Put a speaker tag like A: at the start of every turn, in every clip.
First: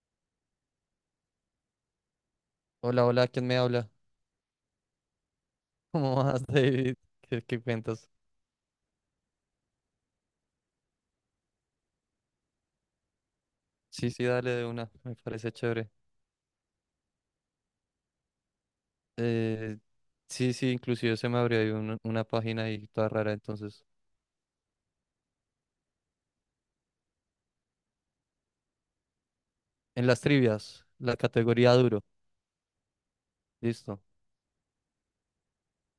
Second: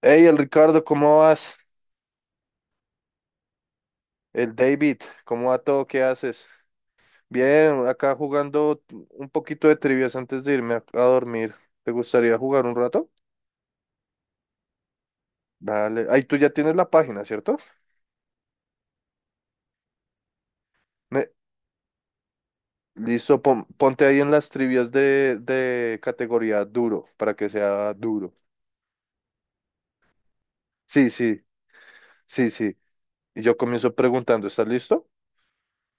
A: Hey, el Ricardo, ¿cómo vas?
B: Hola, hola, ¿quién me habla?
A: El David, ¿cómo va todo? ¿Qué
B: ¿Cómo vas,
A: haces?
B: David? ¿Qué
A: Bien,
B: cuentas?
A: acá jugando un poquito de trivias antes de irme a dormir. ¿Te gustaría jugar un rato?
B: Sí, sí, dale de una, me parece chévere.
A: Dale. Ahí tú ya tienes la página, ¿cierto?
B: Eh, sí, sí, inclusive
A: Me-
B: se me abrió ahí una página ahí toda rara,
A: Listo,
B: entonces.
A: ponte ahí en las trivias de categoría duro, para que sea duro.
B: En las trivias,
A: Sí,
B: la
A: sí,
B: categoría duro,
A: sí, sí. Y yo comienzo
B: listo.
A: preguntando, ¿estás listo?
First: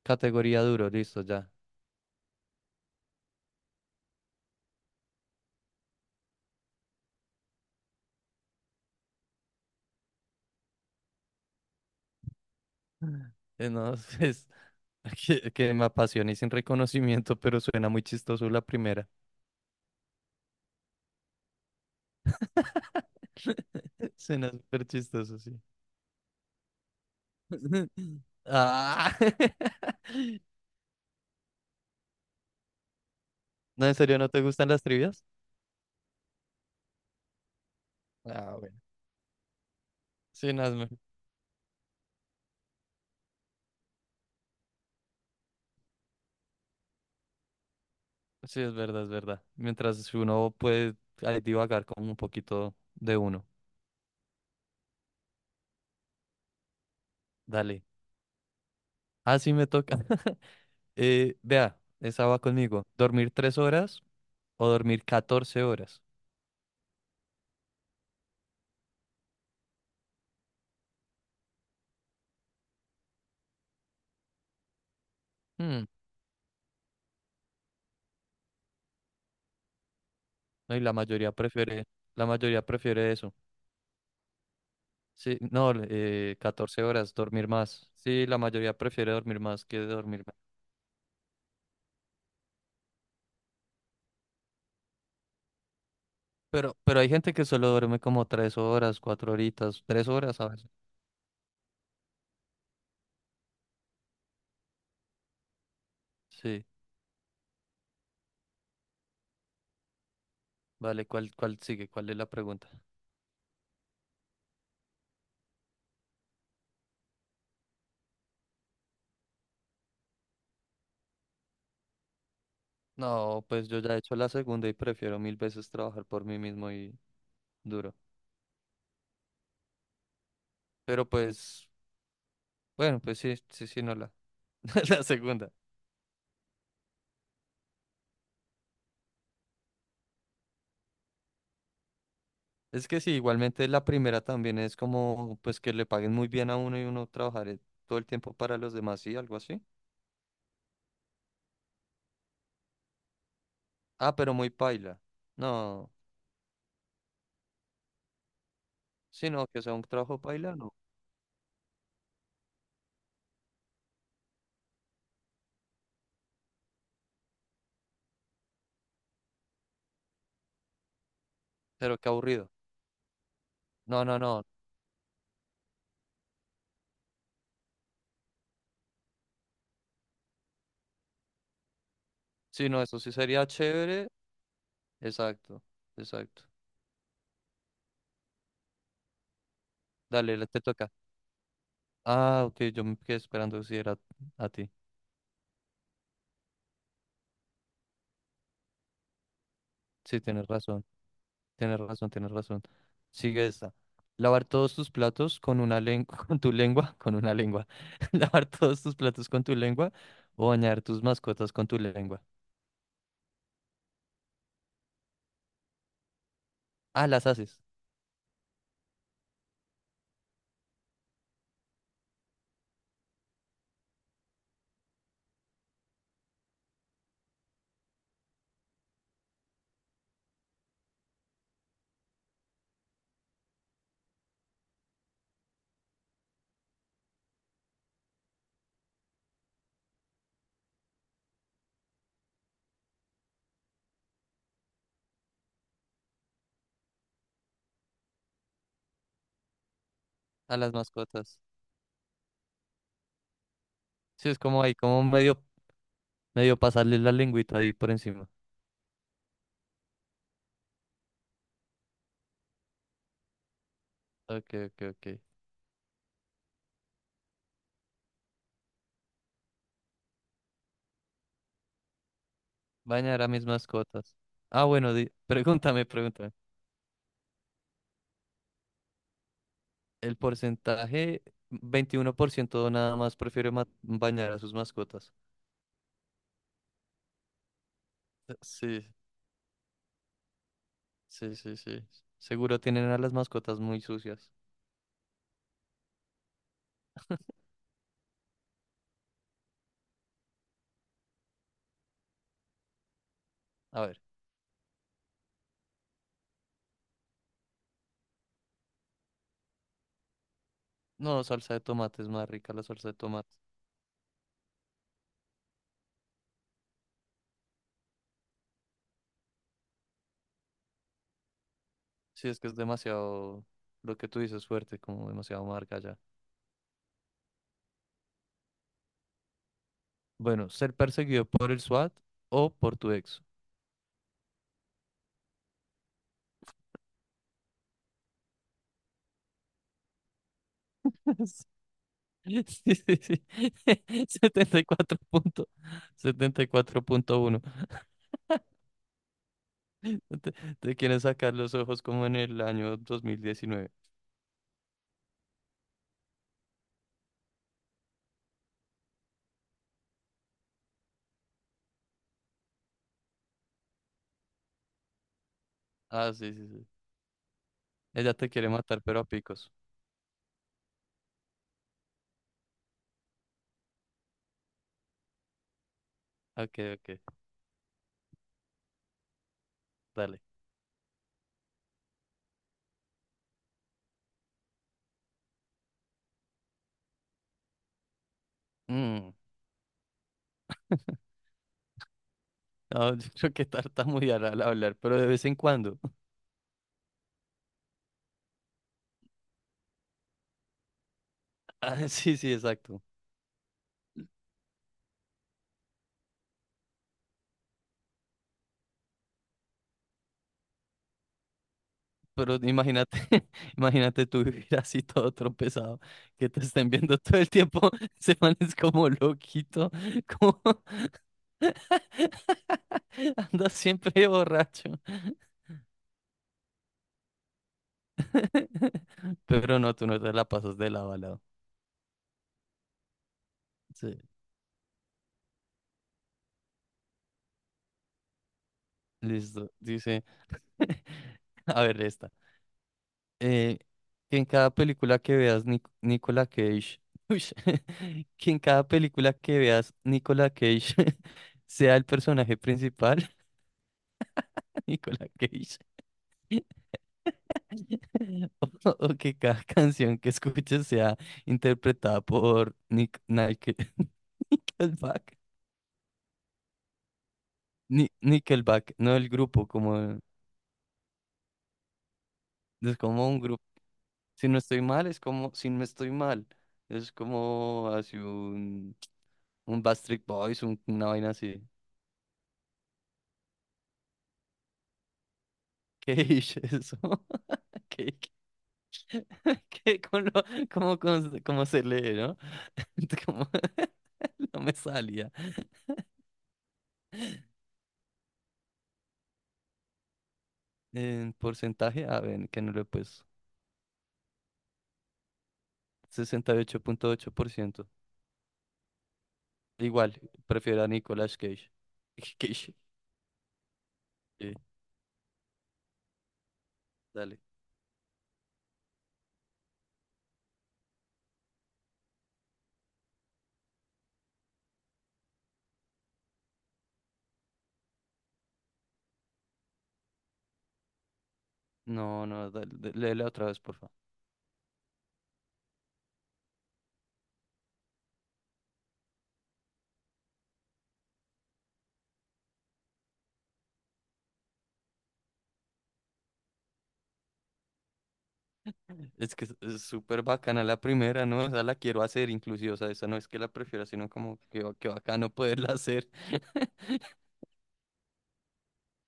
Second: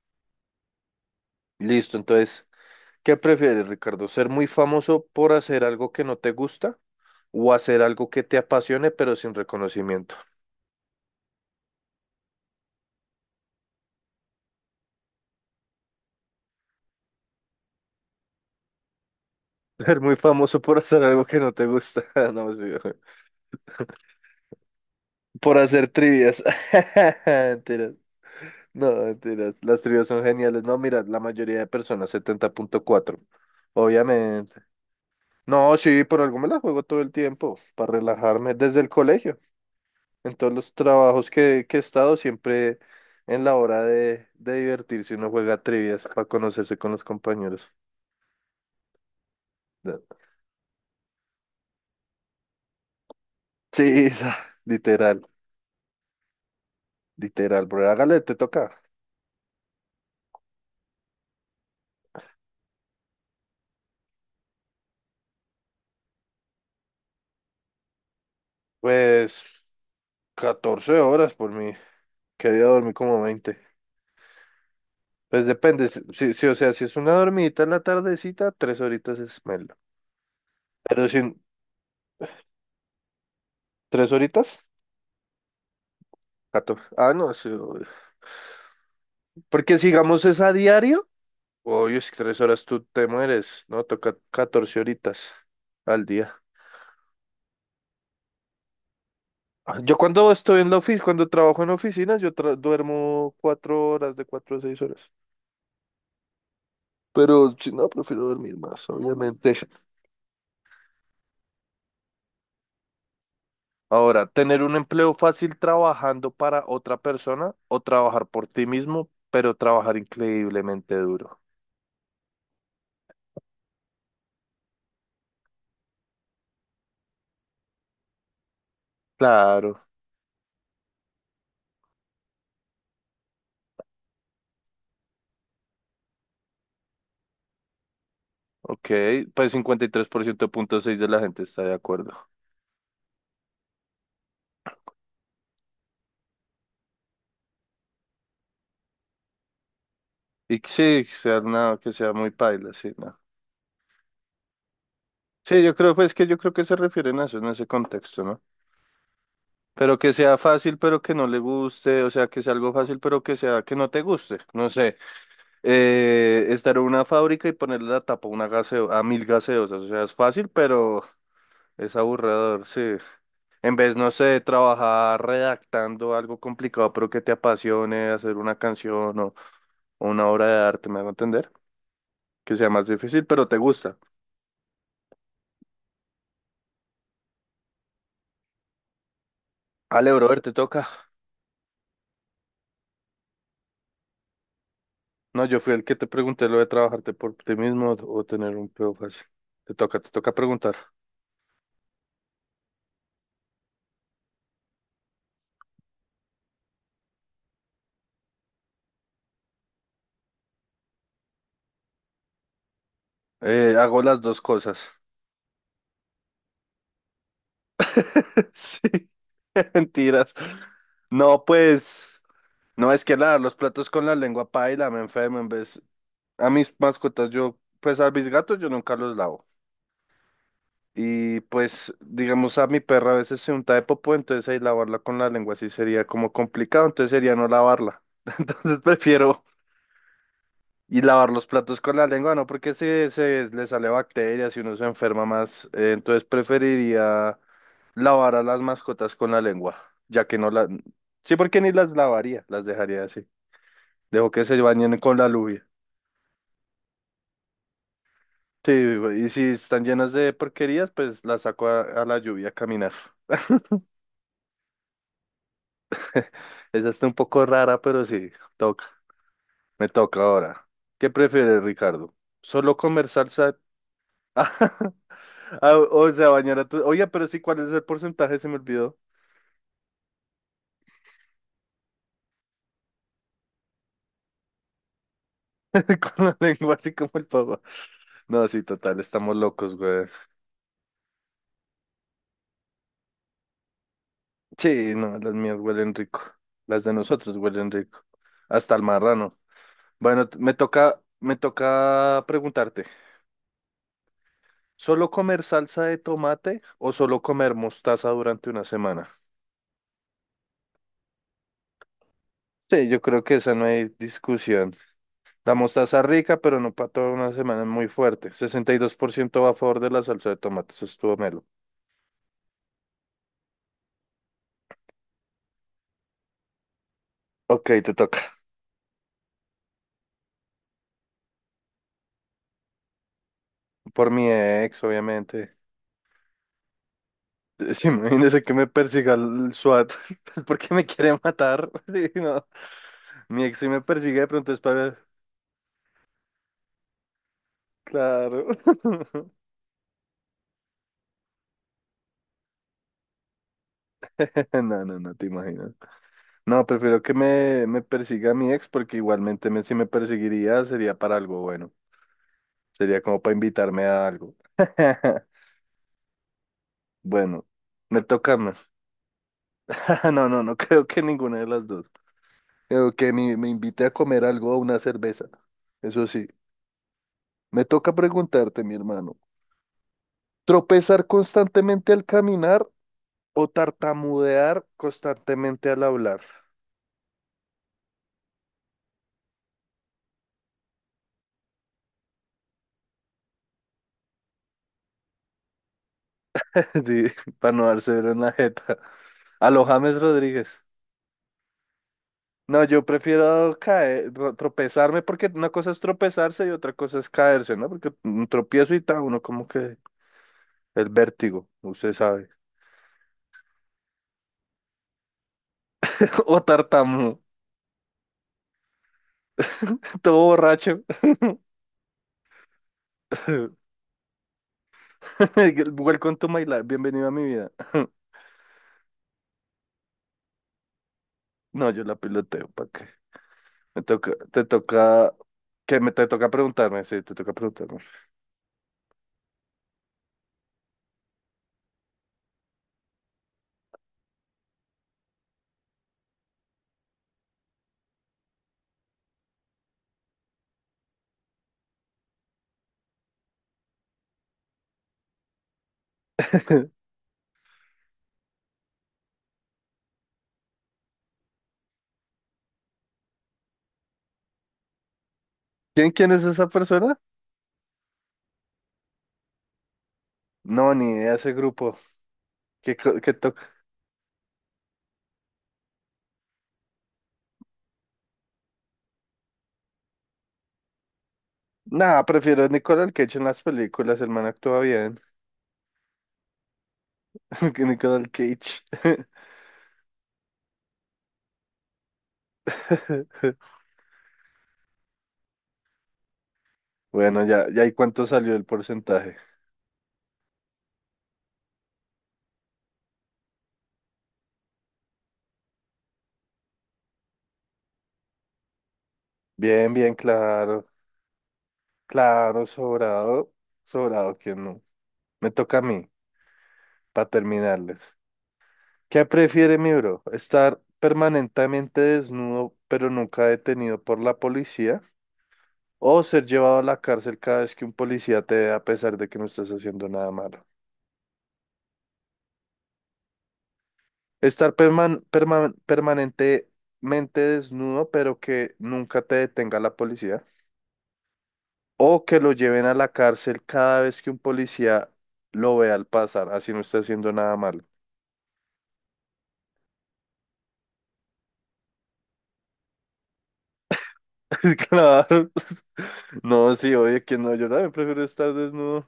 B: Categoría duro, listo, ya.
A: Listo, entonces, ¿qué prefieres, Ricardo? ¿Ser muy famoso por hacer algo que no te gusta o hacer algo que te apasione pero sin reconocimiento?
B: No, es que me apasiona y sin reconocimiento, pero suena muy chistoso la primera.
A: Ser muy famoso por hacer algo que no te gusta. No, sí, ojo.
B: Suena súper chistoso, sí.
A: Por hacer trivias. Mentiras. No,
B: Ah.
A: mentiras. Las trivias son geniales. No, mira, la mayoría de personas, 70,4.
B: No, ¿en serio no te
A: Obviamente.
B: gustan las trivias?
A: No, sí, por algo me la juego todo el tiempo, para relajarme,
B: Ah, bueno.
A: desde el colegio. En todos
B: Sí, no,
A: los trabajos que he estado, siempre en la hora de divertirse, uno juega trivias para conocerse con los compañeros.
B: sí, es verdad, es verdad. Mientras uno puede ahí divagar como un poquito de uno.
A: Sí, literal. Literal,
B: Dale.
A: bro. Hágale, te toca.
B: Ah, sí, me toca. Vea, esa va conmigo. ¿Dormir 3 horas o dormir 14 horas?
A: Pues 14 horas por mí. Que había dormido como 20. Pues
B: Hmm,
A: depende. Si, o sea, si es una dormidita en la tardecita, 3 horitas es melo.
B: no, y la
A: Pero sin
B: la mayoría prefiere eso.
A: 3 horitas,
B: Sí, no, catorce
A: 14. Ah,
B: horas,
A: no,
B: dormir
A: sí, obvio.
B: más. Sí, la mayoría prefiere dormir más
A: Porque
B: que dormir
A: sigamos es
B: menos.
A: a diario. Oye, si 3 horas tú te mueres, ¿no? Toca 14 horitas al día.
B: Pero hay gente que solo duerme como 3 horas, cuatro
A: Ah,
B: horitas,
A: yo
B: tres
A: cuando
B: horas a
A: estoy en
B: veces.
A: la oficina, cuando trabajo en oficinas, yo duermo 4 horas, de 4 a 6 horas.
B: Sí,
A: Pero si no, prefiero dormir más, obviamente.
B: vale, ¿cuál sigue? ¿Cuál es la pregunta?
A: Ahora, tener un empleo fácil trabajando para otra persona o trabajar por ti mismo, pero trabajar increíblemente duro.
B: No, pues yo ya he hecho la segunda y prefiero mil veces trabajar por mí mismo y duro.
A: Claro,
B: Pero pues, bueno, pues sí, sí, sí, no la segunda.
A: ok. Pues 53,6% de la gente está de acuerdo.
B: Es que sí, igualmente la primera también es como, pues que le paguen muy bien a uno y uno trabajar todo el tiempo para los demás, sí, algo así.
A: Y que sí, que sea nada, que sea muy paila, sí, no.
B: Ah, pero muy paila.
A: Sí, yo
B: No,
A: creo, pues que yo creo que se refieren a eso en ese contexto, ¿no?
B: sí, no, que sea un
A: Pero que
B: trabajo
A: sea
B: paila, no.
A: fácil, pero que no le guste, o sea, que sea algo fácil, pero que sea que no te guste. No sé, estar en una fábrica y ponerle la tapa a una a 1.000 gaseosas, o sea, es fácil, pero es
B: Pero qué aburrido.
A: aburridor, sí. En vez,
B: No,
A: no
B: no,
A: sé, de
B: no.
A: trabajar redactando algo complicado, pero que te apasione, hacer una canción o una obra de arte, me hago entender. Que sea
B: Sí, no,
A: más
B: eso sí
A: difícil,
B: sería
A: pero te gusta.
B: chévere. Exacto, exacto.
A: Ale,
B: Dale,
A: brother, te
B: te
A: toca.
B: toca. Ah, ok, yo me quedé esperando si era a ti.
A: No, yo fui el que te pregunté lo de trabajarte por ti mismo o tener un empleo fácil. Te
B: Sí,
A: toca
B: tienes
A: preguntar.
B: razón. Tienes razón, tienes razón. Sigue esta. Lavar todos tus platos con una lengua, con tu lengua, con una lengua. Lavar todos tus platos con tu lengua o bañar tus mascotas con tu lengua.
A: Hago las dos cosas.
B: Ah, las haces,
A: Sí, mentiras. No, pues, no es que lavar los platos con la lengua paila, me enfermo en vez. A mis mascotas, yo, pues a mis gatos yo nunca los lavo. Y pues, digamos, a mi perra a veces se unta de popó, entonces ahí lavarla con la lengua sí sería como complicado, entonces sería no lavarla. Entonces prefiero y lavar los platos con la lengua, no, porque si se le sale bacterias y uno se enferma más, entonces preferiría lavar a las mascotas con la lengua, ya que no
B: a
A: la...
B: las
A: Sí,
B: mascotas.
A: porque ni las lavaría, las dejaría así. Dejo
B: Sí, es
A: que se
B: como ahí,
A: bañen
B: como
A: con la
B: medio,
A: luz.
B: medio pasarle la lengüita ahí por encima.
A: Sí, y si están llenas de porquerías, pues las saco a la lluvia a caminar.
B: Ok, ok, ok.
A: Esa está un poco rara, pero sí, toca, me toca ahora. ¿Qué prefieres, Ricardo? ¿Solo comer
B: Bañar a mis
A: salsa?
B: mascotas. Ah, bueno,
A: Ah,
B: pregúntame,
A: o sea,
B: pregúntame.
A: bañar a tu... Oye, pero sí, ¿cuál es el porcentaje? Se me olvidó.
B: El porcentaje, 21% nada más prefiere bañar a sus mascotas.
A: Con la lengua así como el pavo. No, sí,
B: Sí,
A: total, estamos locos, güey.
B: sí, sí, sí. Seguro tienen a las mascotas muy sucias.
A: Sí, no, las mías huelen rico. Las de nosotros huelen rico. Hasta el marrano. Bueno, me toca preguntarte.
B: A ver.
A: ¿Solo comer salsa de tomate o solo comer mostaza durante una semana?
B: No, salsa de tomate es más rica la
A: Sí,
B: salsa de
A: yo creo que
B: tomate.
A: esa no hay discusión. La mostaza rica, pero no para toda una semana, es muy fuerte. 62% va a favor de la salsa de tomate, eso estuvo melo.
B: Sí, es que es demasiado, lo que tú dices, fuerte, como demasiado marca ya.
A: Ok, te toca.
B: Bueno, ser perseguido por el SWAT o por tu ex.
A: Por mi ex, obviamente. Sí, imagínese que me persiga el SWAT porque me quiere matar. Sí, no.
B: Sí, sí, sí.
A: Mi ex sí me persigue de pronto es para...
B: 74 punto, 74.1.
A: Claro.
B: Te, te quieren sacar los ojos como en el año 2019.
A: No, no, no te imaginas. No, prefiero que me persiga mi ex porque igualmente si me perseguiría sería para algo bueno. Sería como para invitarme a algo.
B: Ah, sí, sí, sí.
A: Bueno, me
B: Ella te
A: toca,
B: quiere
A: ¿no?
B: matar, pero a picos.
A: No, no, no creo que ninguna de las dos. Creo que me invite a comer algo o una cerveza. Eso sí,
B: Ok, ok,
A: me toca preguntarte, mi hermano,
B: dale.
A: ¿tropezar constantemente al caminar o tartamudear constantemente al hablar?
B: Mm. No, yo creo que tartamudear al hablar, pero de vez en cuando.
A: Sí, para no dárselo en la jeta. A los James Rodríguez.
B: Ah, sí, sí,
A: No,
B: exacto.
A: yo prefiero caer, tropezarme, porque una cosa es tropezarse y otra cosa es caerse, ¿no? Porque un tropiezo y tal, uno como que el vértigo, usted sabe.
B: Pero imagínate, imagínate tú vivir así todo tropezado, que
A: O
B: te estén viendo todo
A: tartamudo,
B: el tiempo, se man es como loquito,
A: todo
B: como
A: borracho.
B: andas siempre borracho.
A: Welcome to my life, bienvenido a mi vida.
B: Pero no, tú no te la pasas de lado a lado.
A: No, yo la piloteo, ¿para qué? Me
B: Sí,
A: toca, te toca, que me te toca preguntarme, sí, te toca preguntarme.
B: listo. Dice, a ver esta. eh, que en cada película que veas Nicolas Cage, uy, que en cada película que veas Nicolas Cage sea el personaje principal, Nicolas Cage, o, o que cada canción que escuches sea interpretada por Nickelback,
A: ¿Quién es esa persona?
B: Nickelback, no el grupo, como
A: No, ni idea, ese grupo. ¿Qué,
B: es
A: co-
B: como
A: qué
B: un grupo.
A: toca?
B: Si no estoy mal, es como si no estoy mal, es como hace un Backstreet Boys, una vaina así.
A: Nah, prefiero a Nicolas Cage en las películas, el man actúa bien.
B: ¿Qué es eso?
A: Que
B: ¿Qué,
A: Nicolas Cage.
B: qué, cómo, cómo, cómo se lee, ¿no? ¿Cómo? No me salía.
A: Bueno, ya, ya, ¿y cuánto salió el porcentaje?
B: En porcentaje, a ver, que no lo he puesto. 68,8%.
A: Bien,
B: Igual,
A: bien,
B: prefiero
A: claro.
B: a Nicolas Cage.
A: Claro,
B: Cage.
A: sobrado. Sobrado,
B: Sí,
A: que no. Me toca a mí, para
B: dale.
A: terminarles. ¿Qué prefiere mi bro? ¿Estar permanentemente desnudo, pero nunca detenido por la policía? ¿O ser llevado a la cárcel cada vez que un policía te ve a pesar de que no estás haciendo nada malo?
B: No, no, dale, léela otra vez, por favor.
A: Estar permanentemente desnudo, pero que nunca te detenga la policía. O que lo lleven a la cárcel cada vez que un policía lo vea al pasar, así no está haciendo nada malo.
B: Es que es súper bacana la primera, ¿no? O sea, la quiero hacer inclusive, o sea, esa no es que la prefiera, sino como que, que bacano
A: Claro.
B: poderla hacer.
A: No, sí, oye, que no, yo también prefiero estar desnudo.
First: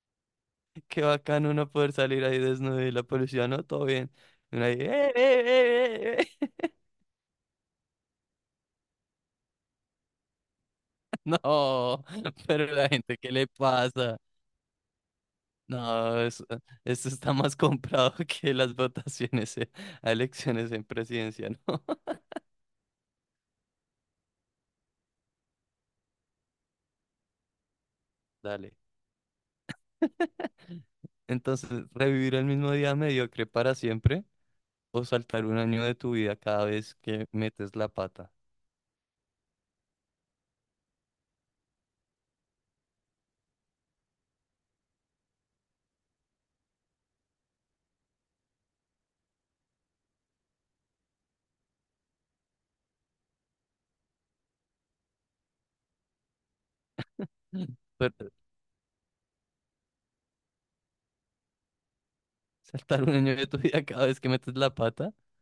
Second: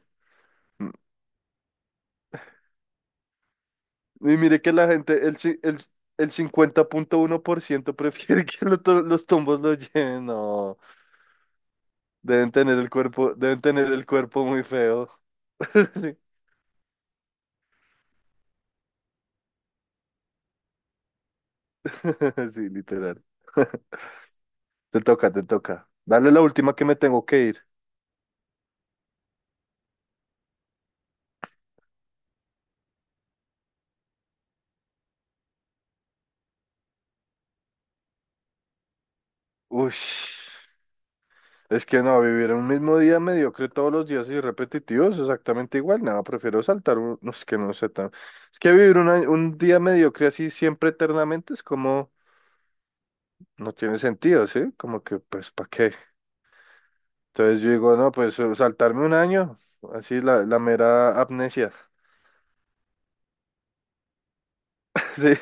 A: Mm,
B: Qué bacano uno poder salir ahí desnudo y la policía, no, todo bien.
A: Y
B: Y
A: mire
B: uno
A: que
B: ahí,
A: la gente, el, ci- el, el
B: Eh".
A: 50,1% prefiere que los tombos lo lleven. No,
B: No,
A: deben
B: pero
A: tener
B: la
A: el
B: gente, ¿qué
A: cuerpo,
B: le
A: deben tener el
B: pasa?
A: cuerpo muy feo. Sí,
B: No, eso, esto está más comprado que las votaciones a elecciones en presidencia, ¿no?
A: sí, literal. Te toca, te toca. Dale la última que me tengo que ir.
B: Dale. Entonces, ¿revivir el mismo día mediocre para siempre o saltar un año de tu vida cada vez que metes la pata?
A: Uy, es que no, vivir un mismo día mediocre todos los días y repetitivos, exactamente igual. Nada, prefiero saltar un... no, es que no sé tan... Es que vivir un día mediocre así siempre eternamente es como... No tiene sentido, ¿sí? Como que, pues, ¿para qué? Entonces yo digo, no,
B: Pero,
A: pues saltarme un año, así la mera amnesia.
B: ¿saltar un año de tu vida cada vez que metes la pata?
A: Sí,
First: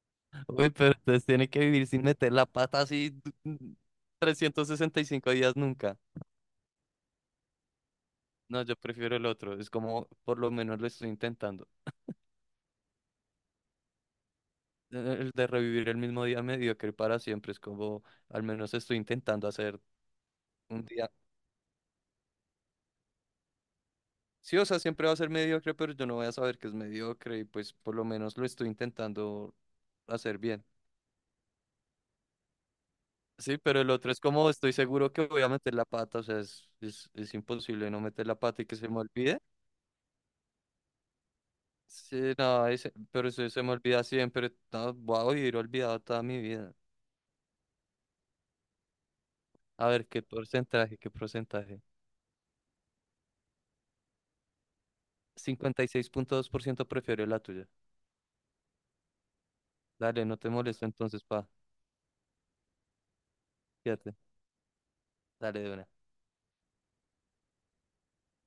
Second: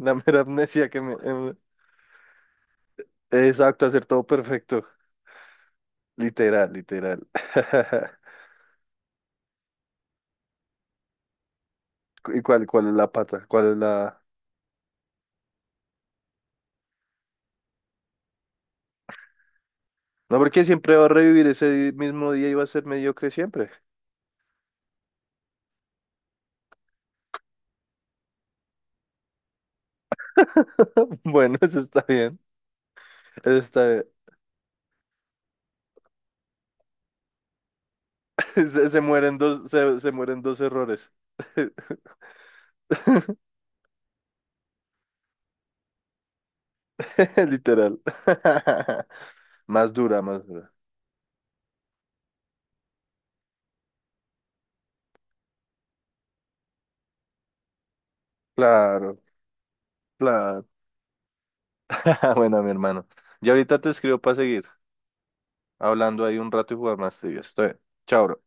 A: la mera
B: Uy,
A: amnesia
B: pero
A: que me...
B: entonces tiene
A: em,
B: que vivir sin meter la pata así
A: Exacto, hacer todo perfecto.
B: 365 días nunca.
A: Literal, literal.
B: No, yo prefiero el otro. Es como, por lo menos lo estoy intentando.
A: ¿Y cuál es la pata? ¿Cuál es la...?
B: El de revivir el mismo día mediocre para siempre. Es como, al menos estoy intentando hacer
A: No, porque
B: un
A: siempre va a
B: día.
A: revivir ese mismo día y va a ser mediocre siempre.
B: Sí, o sea, siempre va a ser mediocre, pero yo no voy a saber que es mediocre y pues por lo menos lo estoy intentando hacer bien.
A: Bueno, eso está bien. Eso
B: Sí, pero
A: está
B: el
A: bien.
B: otro es como, estoy seguro que voy a meter la pata. O sea, es imposible no meter la pata y que se
A: Se,
B: me
A: se mueren
B: olvide.
A: dos, se mueren dos errores.
B: Sí, no, ahí pero se, se me olvida siempre. No, voy a vivir olvidado toda mi vida.
A: Literal.
B: A
A: Más
B: ver,
A: dura,
B: ¿qué
A: más dura.
B: porcentaje? ¿Qué porcentaje? 56,2% prefiero la tuya.
A: Claro,
B: Dale, no te
A: claro.
B: molesto entonces, pa.
A: Bueno, mi hermano. Y ahorita te
B: Fíjate.
A: escribo para seguir
B: Dale de una.
A: hablando ahí un rato y jugar más trivias. Estoy. Chao, bro.